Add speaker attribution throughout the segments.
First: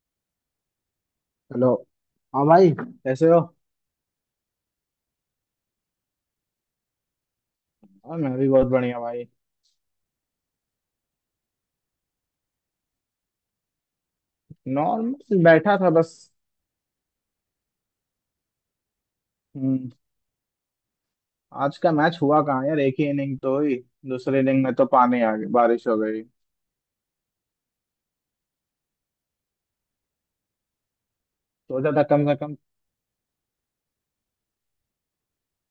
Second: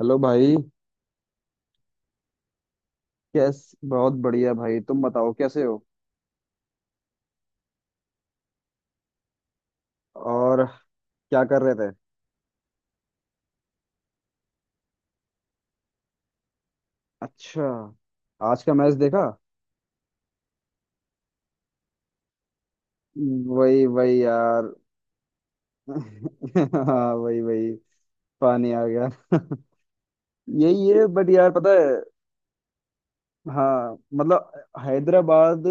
Speaker 1: Hello भाई।
Speaker 2: Hello. हाँ भाई कैसे हो?
Speaker 1: कैस बहुत बढ़िया भाई, तुम बताओ कैसे हो।
Speaker 2: हाँ मैं भी बहुत बढ़िया भाई।
Speaker 1: और क्या कर रहे थे।
Speaker 2: नॉर्मल बैठा था बस।
Speaker 1: अच्छा। आज का मैच देखा।
Speaker 2: हम्म। आज का मैच हुआ कहाँ यार, एक ही इनिंग तो हुई।
Speaker 1: वही वही
Speaker 2: दूसरे इनिंग
Speaker 1: यार।
Speaker 2: में तो पानी आ गई, बारिश हो गई।
Speaker 1: हाँ, वही वही। पानी आ गया। यही है, बट यार पता
Speaker 2: सोचा
Speaker 1: है।
Speaker 2: था कम से कम,
Speaker 1: हाँ, मतलब हैदराबाद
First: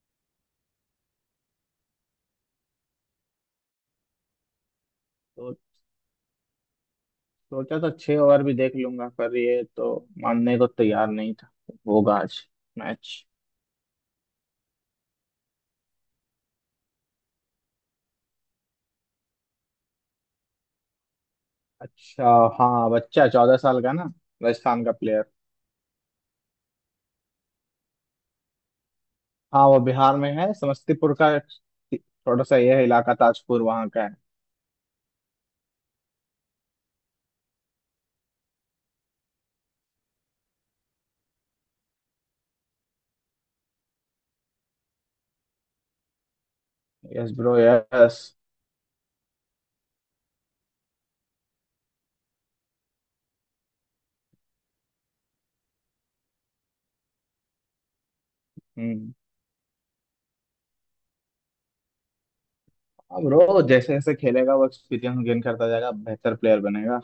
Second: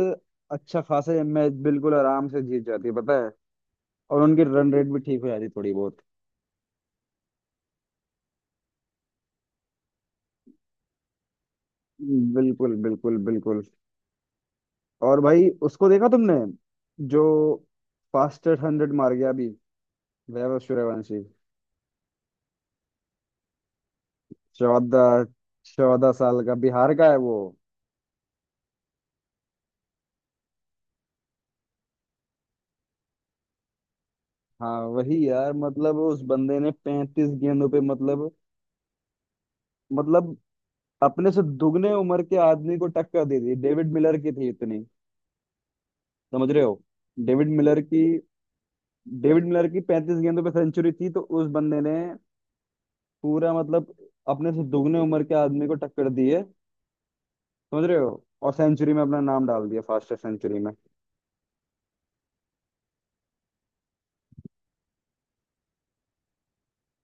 Speaker 1: अच्छा खासा मैच बिल्कुल आराम से जीत जाती है, पता है। और उनकी रन रेट भी ठीक हो जाती है,
Speaker 2: सो-
Speaker 1: थोड़ी बहुत।
Speaker 2: सोचा था 6 ओवर भी देख लूंगा, पर ये तो मानने को तैयार नहीं था। होगा आज
Speaker 1: बिल्कुल
Speaker 2: मैच।
Speaker 1: बिल्कुल बिल्कुल। और भाई, उसको देखा तुमने, जो फास्टेस्ट हंड्रेड मार गया अभी, वैभव सूर्यवंशी।
Speaker 2: अच्छा। हाँ बच्चा 14 साल का ना, राजस्थान का
Speaker 1: चौदह
Speaker 2: प्लेयर।
Speaker 1: चौदह साल का बिहार का है वो।
Speaker 2: हाँ वो बिहार में है, समस्तीपुर का। थोड़ा सा यह इलाका ताजपुर वहाँ का है।
Speaker 1: हाँ, वही यार, मतलब उस बंदे ने 35 गेंदों पे मतलब अपने से दुगने उम्र के आदमी को टक्कर दे दी, डेविड मिलर की थी इतनी। समझ रहे हो।
Speaker 2: यस
Speaker 1: डेविड
Speaker 2: ब्रो
Speaker 1: मिलर की।
Speaker 2: यस।
Speaker 1: डेविड मिलर की 35 गेंदों पे सेंचुरी थी, तो उस बंदे ने पूरा, मतलब अपने से दुगने उम्र के आदमी को टक्कर दी है। समझ रहे हो। और सेंचुरी में
Speaker 2: हम्म।
Speaker 1: अपना नाम डाल दिया, फास्टेस्ट सेंचुरी में।
Speaker 2: हाँ ब्रो, जैसे जैसे खेलेगा वो एक्सपीरियंस गेन करता जाएगा, बेहतर प्लेयर बनेगा।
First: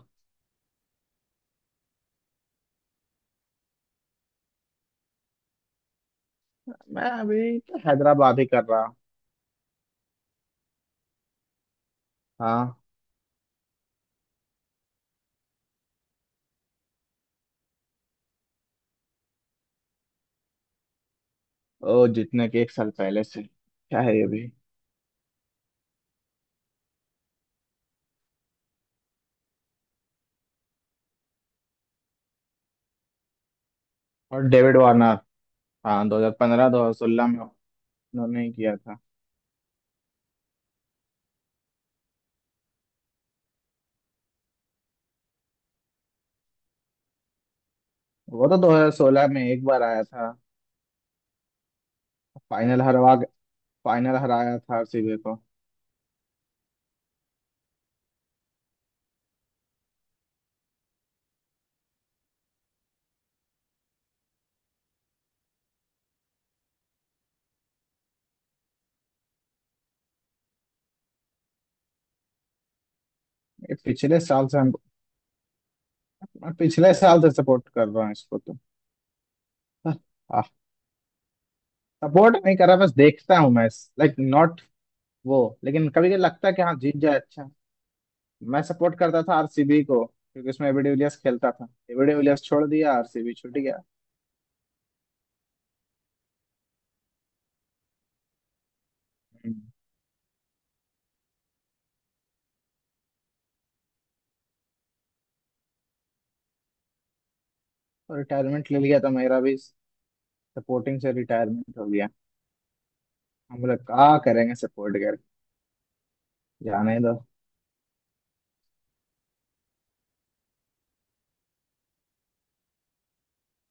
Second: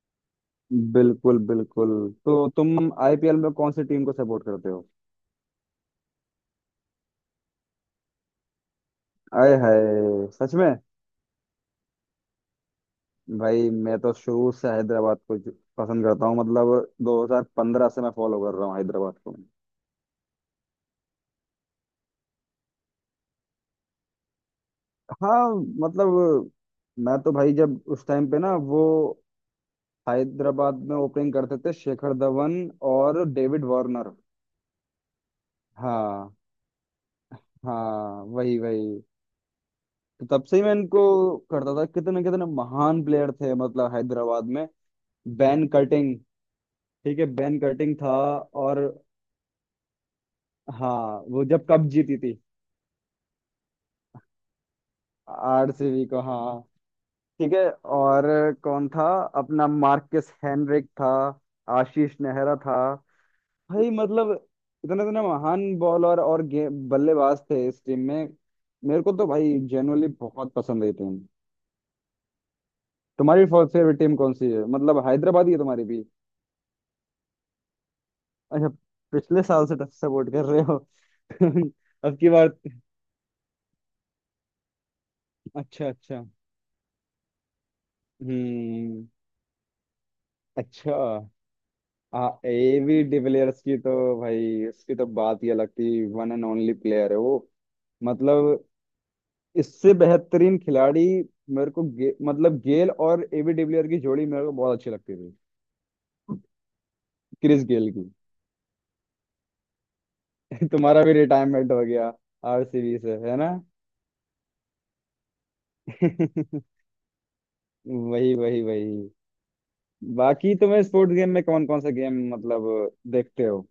Speaker 1: बिल्कुल बिल्कुल। तो तुम आईपीएल में कौन सी टीम को सपोर्ट करते हो।
Speaker 2: मैं अभी तो हैदराबाद ही कर रहा।
Speaker 1: आए हाय, सच में।
Speaker 2: हाँ।
Speaker 1: भाई मैं तो शुरू से हैदराबाद को पसंद करता हूँ, मतलब 2015 से मैं फॉलो कर रहा हूँ हैदराबाद को।
Speaker 2: ओ जितने के एक साल पहले से, क्या है ये भी।
Speaker 1: हाँ, मतलब मैं तो भाई, जब उस टाइम पे ना वो हैदराबाद में ओपनिंग करते थे, शेखर धवन और डेविड वार्नर।
Speaker 2: और डेविड वार्नर। हाँ
Speaker 1: हाँ।
Speaker 2: 2015 2016 में
Speaker 1: हाँ,
Speaker 2: उन्होंने ही
Speaker 1: वही
Speaker 2: किया था।
Speaker 1: वही। तो तब से ही मैं इनको करता था, कितने कितने महान प्लेयर थे मतलब हैदराबाद में। Ben Cutting. ठीक है, बैन कटिंग था।
Speaker 2: वो तो
Speaker 1: और
Speaker 2: 2016 में एक बार आया था।
Speaker 1: हाँ, वो जब कप जीती थी,
Speaker 2: फाइनल हरवा फाइनल हराया था आरसीबी को।
Speaker 1: आरसीबी को। हाँ, ठीक है। और कौन था, अपना मार्कस हेनरिक था, आशीष नेहरा था। भाई मतलब इतने इतने महान बॉलर और बल्लेबाज थे इस टीम में। मेरे को तो भाई जेनुअनली बहुत पसंद आई टीम। तुम्हारी
Speaker 2: ये
Speaker 1: फेवरेट टीम
Speaker 2: पिछले
Speaker 1: कौन
Speaker 2: साल
Speaker 1: सी
Speaker 2: से
Speaker 1: है,
Speaker 2: हम
Speaker 1: मतलब हैदराबाद ही है तुम्हारी भी।
Speaker 2: मैं पिछले साल से सपोर्ट कर रहा हूँ इसको तो।
Speaker 1: अच्छा। पिछले साल से सपोर्ट कर रहे हो। अब की
Speaker 2: सपोर्ट
Speaker 1: बार।
Speaker 2: नहीं कर रहा, बस देखता हूँ मैच, लाइक नॉट वो।
Speaker 1: अच्छा
Speaker 2: लेकिन कभी कभी
Speaker 1: अच्छा।
Speaker 2: लगता है कि हाँ जीत जाए, अच्छा। मैं सपोर्ट
Speaker 1: हम्म।
Speaker 2: करता था आरसीबी को क्योंकि उसमें एबी
Speaker 1: अच्छा।
Speaker 2: डिविलियर्स खेलता था। एबी
Speaker 1: आ
Speaker 2: डिविलियर्स छोड़ दिया,
Speaker 1: एवी
Speaker 2: आरसीबी छूट
Speaker 1: डिविलियर्स की
Speaker 2: गया।
Speaker 1: तो, भाई उसकी तो बात ही अलग थी, वन एंड ओनली प्लेयर है वो। मतलब
Speaker 2: हम्म।
Speaker 1: इससे बेहतरीन खिलाड़ी, मेरे को मतलब गेल और एवी डिविलियर की जोड़ी मेरे को बहुत अच्छी लगती थी। क्रिस गेल की।
Speaker 2: और रिटायरमेंट ले लिया तो मेरा भी सपोर्टिंग
Speaker 1: तुम्हारा
Speaker 2: से
Speaker 1: भी रिटायरमेंट
Speaker 2: रिटायरमेंट
Speaker 1: हो
Speaker 2: हो गया।
Speaker 1: गया। आरसीबी से है ना।
Speaker 2: हम लोग क्या करेंगे सपोर्ट कर, जाने दो।
Speaker 1: वही वही वही। बाकी तुम्हें स्पोर्ट्स गेम में कौन कौन सा गेम मतलब देखते हो,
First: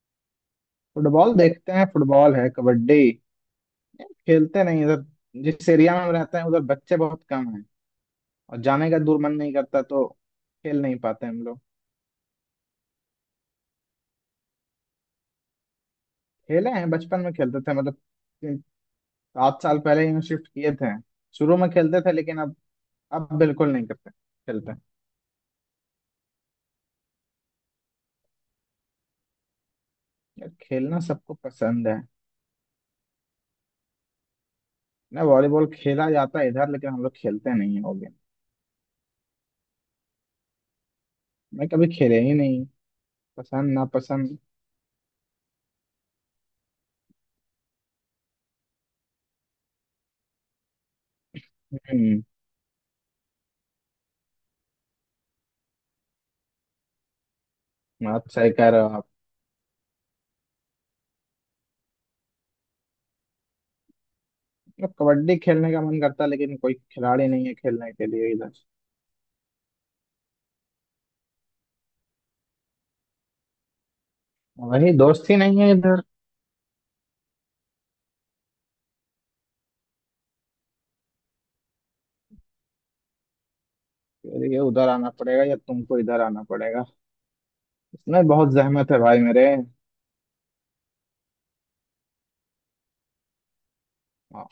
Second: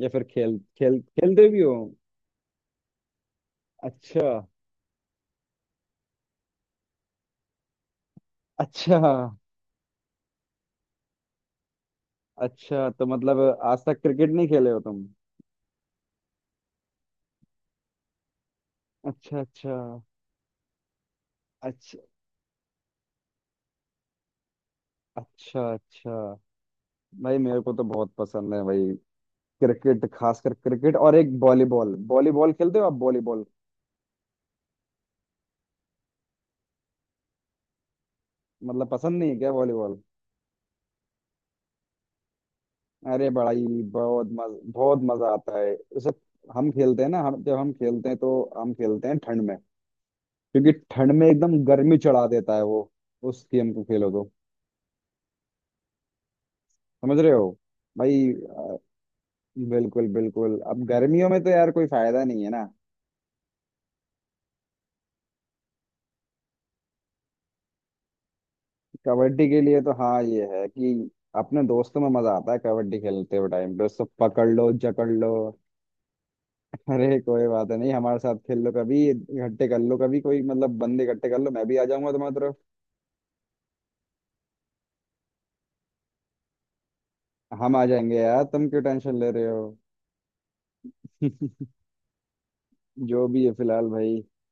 Speaker 1: या फिर खेल खेल
Speaker 2: फुटबॉल
Speaker 1: खेलते भी
Speaker 2: देखते
Speaker 1: हो।
Speaker 2: हैं, फुटबॉल है, कबड्डी। ये
Speaker 1: अच्छा
Speaker 2: खेलते नहीं इधर। जिस एरिया में हम रहते हैं, उधर बच्चे बहुत कम हैं और जाने
Speaker 1: अच्छा।
Speaker 2: का दूर मन नहीं करता, तो खेल नहीं पाते हम लोग।
Speaker 1: अच्छा, तो मतलब आज तक क्रिकेट नहीं खेले हो तुम।
Speaker 2: खेले हैं, बचपन में खेलते थे मतलब, तीन-
Speaker 1: अच्छा,
Speaker 2: सात
Speaker 1: अच्छा,
Speaker 2: साल पहले ही शिफ्ट किए थे। शुरू में
Speaker 1: अच्छा,
Speaker 2: खेलते थे लेकिन अब बिल्कुल नहीं करते खेलते।
Speaker 1: अच्छा, अच्छा। भाई मेरे को तो बहुत पसंद है भाई, क्रिकेट
Speaker 2: यार
Speaker 1: खासकर क्रिकेट,
Speaker 2: खेलना
Speaker 1: और एक
Speaker 2: सबको पसंद
Speaker 1: वॉलीबॉल,
Speaker 2: है
Speaker 1: वॉलीबॉल खेलते हो आप वॉलीबॉल।
Speaker 2: ना, वॉलीबॉल खेला जाता है इधर लेकिन हम लोग खेलते नहीं, हो गए।
Speaker 1: मतलब पसंद नहीं है क्या वॉलीबॉल।
Speaker 2: मैं कभी खेले ही नहीं,
Speaker 1: अरे बड़ाई
Speaker 2: पसंद ना पसंद।
Speaker 1: बहुत मजा आता है उसे। हम खेलते हैं ना, हम जब हम खेलते हैं तो हम खेलते हैं ठंड में, क्योंकि ठंड में एकदम गर्मी
Speaker 2: हम्म।
Speaker 1: चढ़ा देता है वो उस गेम को खेलो तो। समझ रहे हो भाई।
Speaker 2: आप सही कह रहे हो आप।
Speaker 1: बिल्कुल बिल्कुल, अब गर्मियों में तो यार कोई फायदा नहीं है ना।
Speaker 2: मतलब कबड्डी खेलने का मन करता है, लेकिन कोई खिलाड़ी नहीं है खेलने के लिए इधर।
Speaker 1: कबड्डी के लिए तो हाँ, ये है कि अपने दोस्तों में मजा आता है, कबड्डी खेलते हुए टाइम पे उसको पकड़ लो,
Speaker 2: वही
Speaker 1: जकड़
Speaker 2: दोस्त
Speaker 1: लो।
Speaker 2: ही नहीं है इधर।
Speaker 1: अरे कोई बात नहीं, हमारे साथ खेल लो कभी, इकट्ठे कर लो कभी कोई, मतलब बंदे इकट्ठे कर लो, मैं भी आ जाऊंगा तुम्हारी तरफ।
Speaker 2: फिर ये उधर आना पड़ेगा या तुमको इधर आना पड़ेगा।
Speaker 1: हम आ जाएंगे
Speaker 2: इसमें
Speaker 1: यार,
Speaker 2: बहुत
Speaker 1: तुम क्यों
Speaker 2: जहमत है
Speaker 1: टेंशन
Speaker 2: भाई
Speaker 1: ले रहे
Speaker 2: मेरे।
Speaker 1: हो। जो भी है फिलहाल भाई।
Speaker 2: हाँ।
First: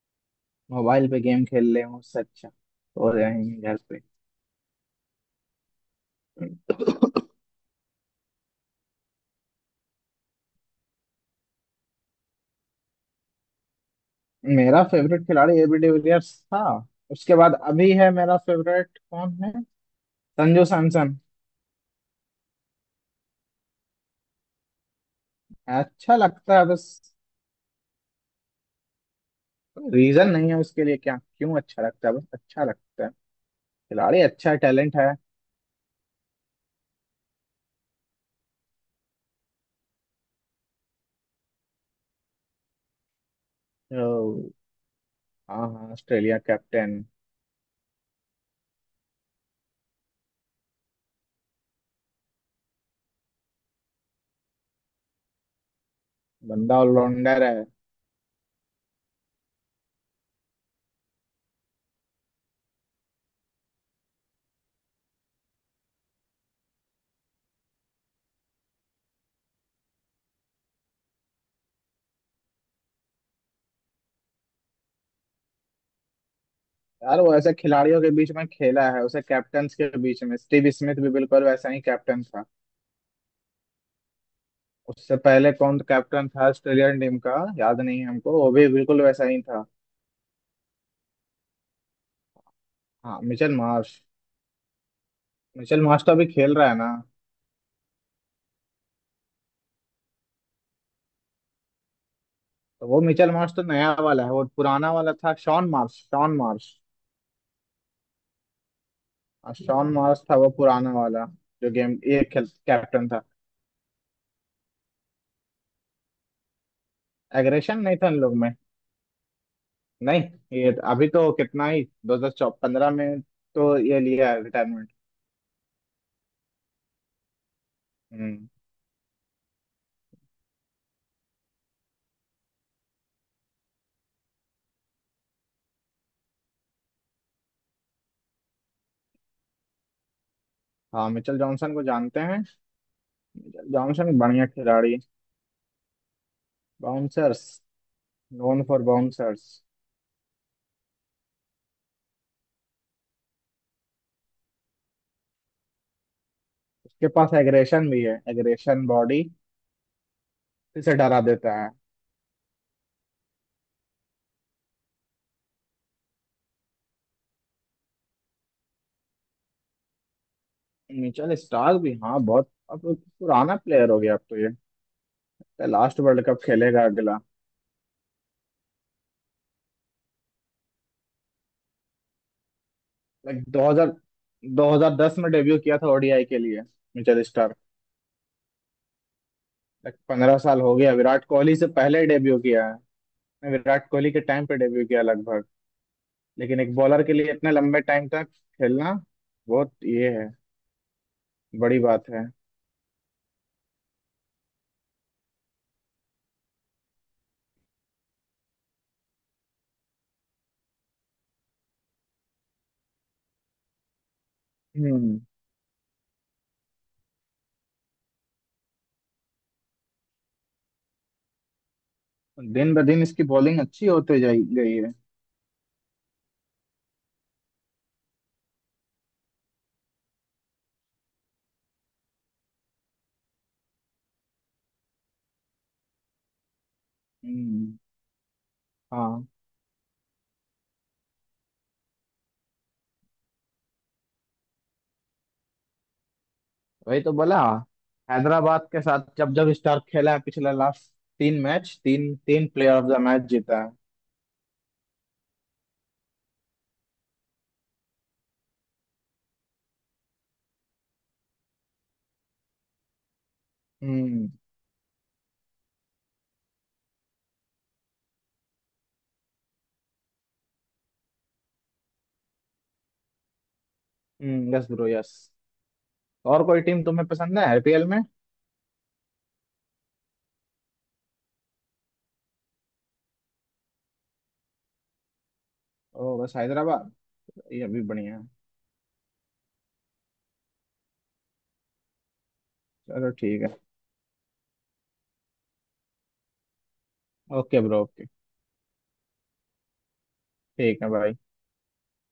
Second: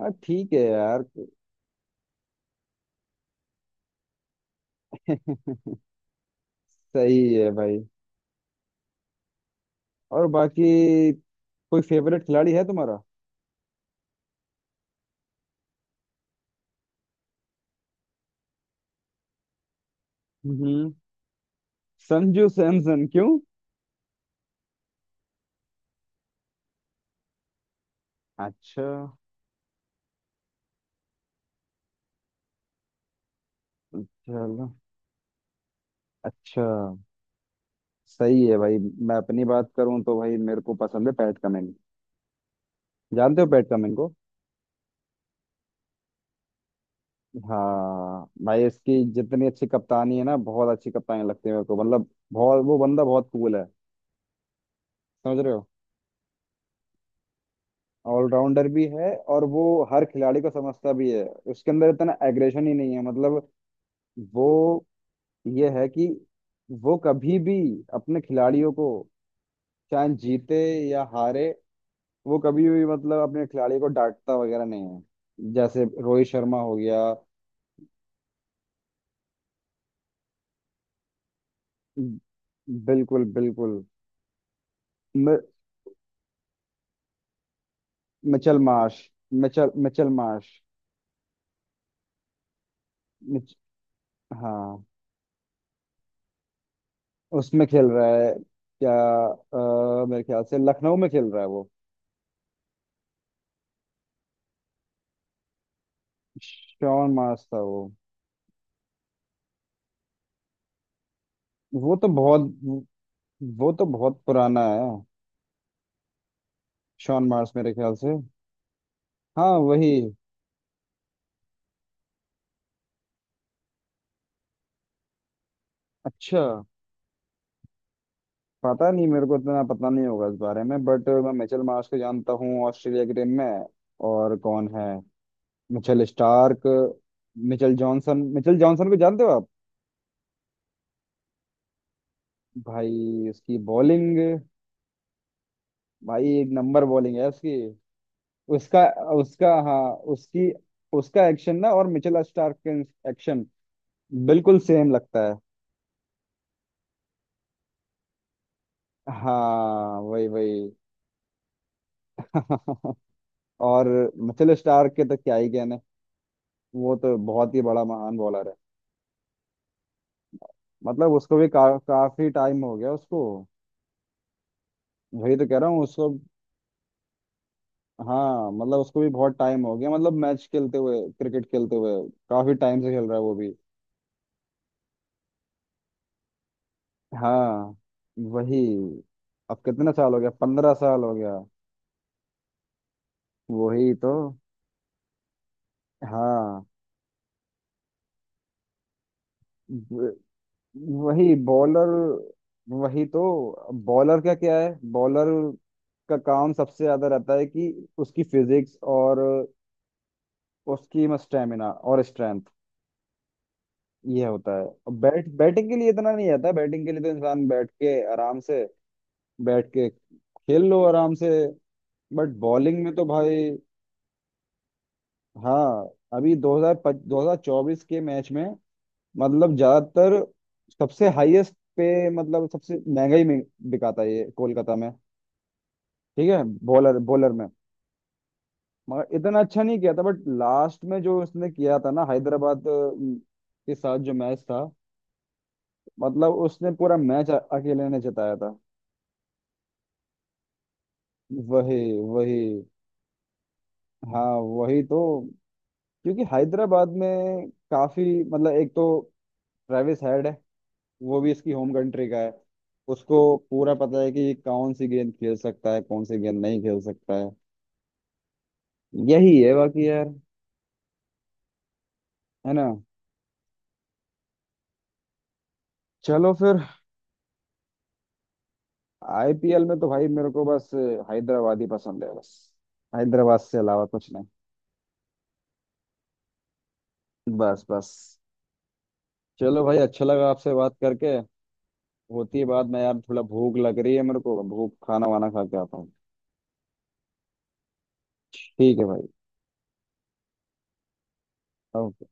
Speaker 1: हाँ ठीक है यार।
Speaker 2: मोबाइल पे गेम खेल ले हूँ उससे अच्छा, हो जाएंगे घर पे।
Speaker 1: सही है भाई। और बाकी कोई फेवरेट खिलाड़ी है तुम्हारा।
Speaker 2: मेरा फेवरेट खिलाड़ी एबी डिविलियर्स था। उसके बाद अभी है मेरा फेवरेट कौन है, संजू
Speaker 1: हम्म।
Speaker 2: सैमसन।
Speaker 1: संजू सैमसन क्यों।
Speaker 2: अच्छा लगता है बस।
Speaker 1: अच्छा।
Speaker 2: रीजन नहीं है उसके लिए, क्या क्यों अच्छा लगता है, बस अच्छा लगता है। खिलाड़ी अच्छा है,
Speaker 1: चलो।
Speaker 2: टैलेंट है।
Speaker 1: अच्छा। सही है भाई। मैं अपनी बात करूं तो भाई मेरे को पसंद है पैट कमिंस। जानते हो पैट कमिंस को।
Speaker 2: तो, हाँ हाँ, ऑस्ट्रेलिया कैप्टन।
Speaker 1: हाँ भाई, इसकी जितनी अच्छी कप्तानी है ना, बहुत अच्छी कप्तानी लगती है मेरे को, मतलब बहुत वो बंदा बहुत कूल है। समझ रहे हो।
Speaker 2: बंदा ऑलराउंडर है।
Speaker 1: ऑलराउंडर भी है, और वो हर खिलाड़ी को समझता भी है। उसके अंदर इतना एग्रेशन ही नहीं है, मतलब वो ये है कि वो कभी भी अपने खिलाड़ियों को, चाहे जीते या हारे, वो कभी भी मतलब अपने खिलाड़ी को डांटता वगैरह नहीं है, जैसे रोहित शर्मा हो गया।
Speaker 2: यार वो ऐसे खिलाड़ियों के बीच में खेला है, उसे कैप्टन के बीच में, स्टीव स्मिथ भी बिल्कुल वैसा ही कैप्टन था।
Speaker 1: बिल्कुल बिल्कुल।
Speaker 2: उससे
Speaker 1: मि-
Speaker 2: पहले कौन कैप्टन था ऑस्ट्रेलियन टीम का? याद नहीं है हमको, वो
Speaker 1: मिचेल
Speaker 2: भी
Speaker 1: मार्श।
Speaker 2: बिल्कुल वैसा ही था।
Speaker 1: Mitchell Mitchell Marsh.
Speaker 2: हाँ मिचेल
Speaker 1: मिच,
Speaker 2: मार्श।
Speaker 1: हाँ।
Speaker 2: मिचेल मार्श तो अभी खेल रहा है ना।
Speaker 1: उसमें खेल रहा है क्या। मेरे ख्याल से लखनऊ में खेल रहा है वो।
Speaker 2: तो वो मिचेल मार्श तो नया वाला है, वो पुराना वाला था Shaun Marsh, Shaun Marsh.
Speaker 1: Shaun Marsh था वो।
Speaker 2: और शॉन मॉस था वो पुराना वाला, जो गेम
Speaker 1: वो तो
Speaker 2: ये खेल
Speaker 1: बहुत
Speaker 2: कैप्टन था।
Speaker 1: वो तो बहुत पुराना है, शॉन मार्श मेरे
Speaker 2: एग्रेशन
Speaker 1: ख्याल
Speaker 2: नहीं था इन
Speaker 1: से।
Speaker 2: लोग में।
Speaker 1: हाँ वही।
Speaker 2: नहीं, ये तो अभी तो कितना ही, 2015 में तो ये लिया है रिटायरमेंट।
Speaker 1: अच्छा।
Speaker 2: हम्म।
Speaker 1: पता नहीं, मेरे को इतना पता नहीं होगा इस बारे में, बट मैं मिचेल मार्श को जानता हूँ, ऑस्ट्रेलिया की टीम में है। और कौन है, Mitchell Starc, Mitchell Johnson, Mitchell Johnson को जानते हो आप।
Speaker 2: हाँ मिचेल जॉनसन को जानते हैं।
Speaker 1: भाई उसकी
Speaker 2: जॉनसन
Speaker 1: बॉलिंग,
Speaker 2: बढ़िया खिलाड़ी।
Speaker 1: भाई एक नंबर बॉलिंग है
Speaker 2: बाउंसर्स,
Speaker 1: उसकी।
Speaker 2: नोन फॉर
Speaker 1: उसका उसका
Speaker 2: बाउंसर्स।
Speaker 1: हाँ, उसकी उसका एक्शन ना, और मिचेल स्टार्क का एक्शन बिल्कुल सेम लगता है।
Speaker 2: उसके पास एग्रेशन भी है, एग्रेशन बॉडी,
Speaker 1: हाँ वही वही।
Speaker 2: इसे डरा देता है।
Speaker 1: और मिचेल स्टार्क के तो क्या ही कहने, वो तो बहुत ही बड़ा महान बॉलर है, मतलब
Speaker 2: मिचेल
Speaker 1: उसको भी
Speaker 2: स्टार्क भी हाँ
Speaker 1: काफी
Speaker 2: बहुत,
Speaker 1: टाइम हो
Speaker 2: अब
Speaker 1: गया उसको।
Speaker 2: पुराना प्लेयर हो गया अब तो ये।
Speaker 1: वही तो कह रहा हूँ
Speaker 2: लास्ट
Speaker 1: उसको।
Speaker 2: वर्ल्ड कप खेलेगा अगला।
Speaker 1: हाँ, मतलब उसको भी बहुत टाइम हो गया, मतलब मैच खेलते हुए क्रिकेट खेलते हुए, काफी टाइम से खेल रहा है वो
Speaker 2: लाइक
Speaker 1: भी।
Speaker 2: 2000 2010 में डेब्यू किया था ओडीआई के लिए, मिचेल स्टार्क।
Speaker 1: हाँ वही। अब कितना
Speaker 2: लाइक
Speaker 1: साल हो गया,
Speaker 2: 15 साल
Speaker 1: पंद्रह
Speaker 2: हो गया,
Speaker 1: साल हो
Speaker 2: विराट
Speaker 1: गया।
Speaker 2: कोहली से पहले डेब्यू किया है। विराट
Speaker 1: वही तो।
Speaker 2: कोहली के टाइम पे डेब्यू किया लगभग। लेकिन
Speaker 1: हाँ
Speaker 2: एक बॉलर के लिए इतने लंबे टाइम तक खेलना बहुत
Speaker 1: व-
Speaker 2: ये है,
Speaker 1: वही
Speaker 2: बड़ी
Speaker 1: बॉलर।
Speaker 2: बात है।
Speaker 1: वही तो। बॉलर का क्या है, बॉलर का काम सबसे ज्यादा रहता है कि उसकी फिजिक्स और उसकी स्टेमिना और स्ट्रेंथ, ये होता है, अब
Speaker 2: हम्म।
Speaker 1: बैट बैटिंग के लिए इतना नहीं आता, बैटिंग के लिए तो इंसान बैठ के आराम से बैठ के खेल लो आराम से, बट
Speaker 2: दिन
Speaker 1: बॉलिंग
Speaker 2: ब
Speaker 1: में
Speaker 2: दिन
Speaker 1: तो
Speaker 2: इसकी
Speaker 1: भाई।
Speaker 2: बॉलिंग अच्छी होते जाई गई है।
Speaker 1: हाँ, अभी 2000 2024 के मैच में, मतलब ज्यादातर सबसे हाईएस्ट पे, मतलब सबसे महंगा ही बिका था ये कोलकाता में। ठीक है। बॉलर बॉलर में
Speaker 2: हम्म।
Speaker 1: मगर
Speaker 2: हाँ
Speaker 1: इतना अच्छा नहीं किया था, बट लास्ट में जो उसने किया था ना, हैदराबाद के साथ जो मैच था, मतलब उसने पूरा
Speaker 2: वही तो
Speaker 1: मैच
Speaker 2: बोला।
Speaker 1: अकेले ने जिताया था।
Speaker 2: हैदराबाद के साथ जब जब स्टार्क खेला है पिछला लास्ट, तीन
Speaker 1: वही
Speaker 2: मैच, तीन
Speaker 1: वही,
Speaker 2: तीन प्लेयर ऑफ द मैच जीता है।
Speaker 1: हाँ वही तो। क्योंकि हैदराबाद में काफी मतलब, एक तो ट्रेविस हेड है, वो भी इसकी होम कंट्री का है, उसको पूरा पता है कि
Speaker 2: हम्म।
Speaker 1: ये कौन सी गेंद खेल सकता है, कौन सी गेंद नहीं खेल सकता है। यही है बाकी यार, है ना।
Speaker 2: हम्म। Yes bro yes.
Speaker 1: चलो
Speaker 2: और
Speaker 1: फिर।
Speaker 2: कोई टीम तुम्हें पसंद है आईपीएल में?
Speaker 1: आईपीएल में तो भाई मेरे को बस हैदराबाद ही पसंद है, बस हैदराबाद से अलावा कुछ नहीं,
Speaker 2: ओ बस हैदराबाद। ये
Speaker 1: बस
Speaker 2: अभी बढ़िया
Speaker 1: बस।
Speaker 2: है।
Speaker 1: चलो भाई, अच्छा लगा आपसे बात करके। होती है बात, मैं यार
Speaker 2: चलो
Speaker 1: थोड़ा
Speaker 2: ठीक है।
Speaker 1: भूख लग रही है मेरे को, भूख, खाना वाना खा के आता हूँ।
Speaker 2: Okay bro okay.
Speaker 1: ठीक है भाई।
Speaker 2: ठीक है भाई।
Speaker 1: अब।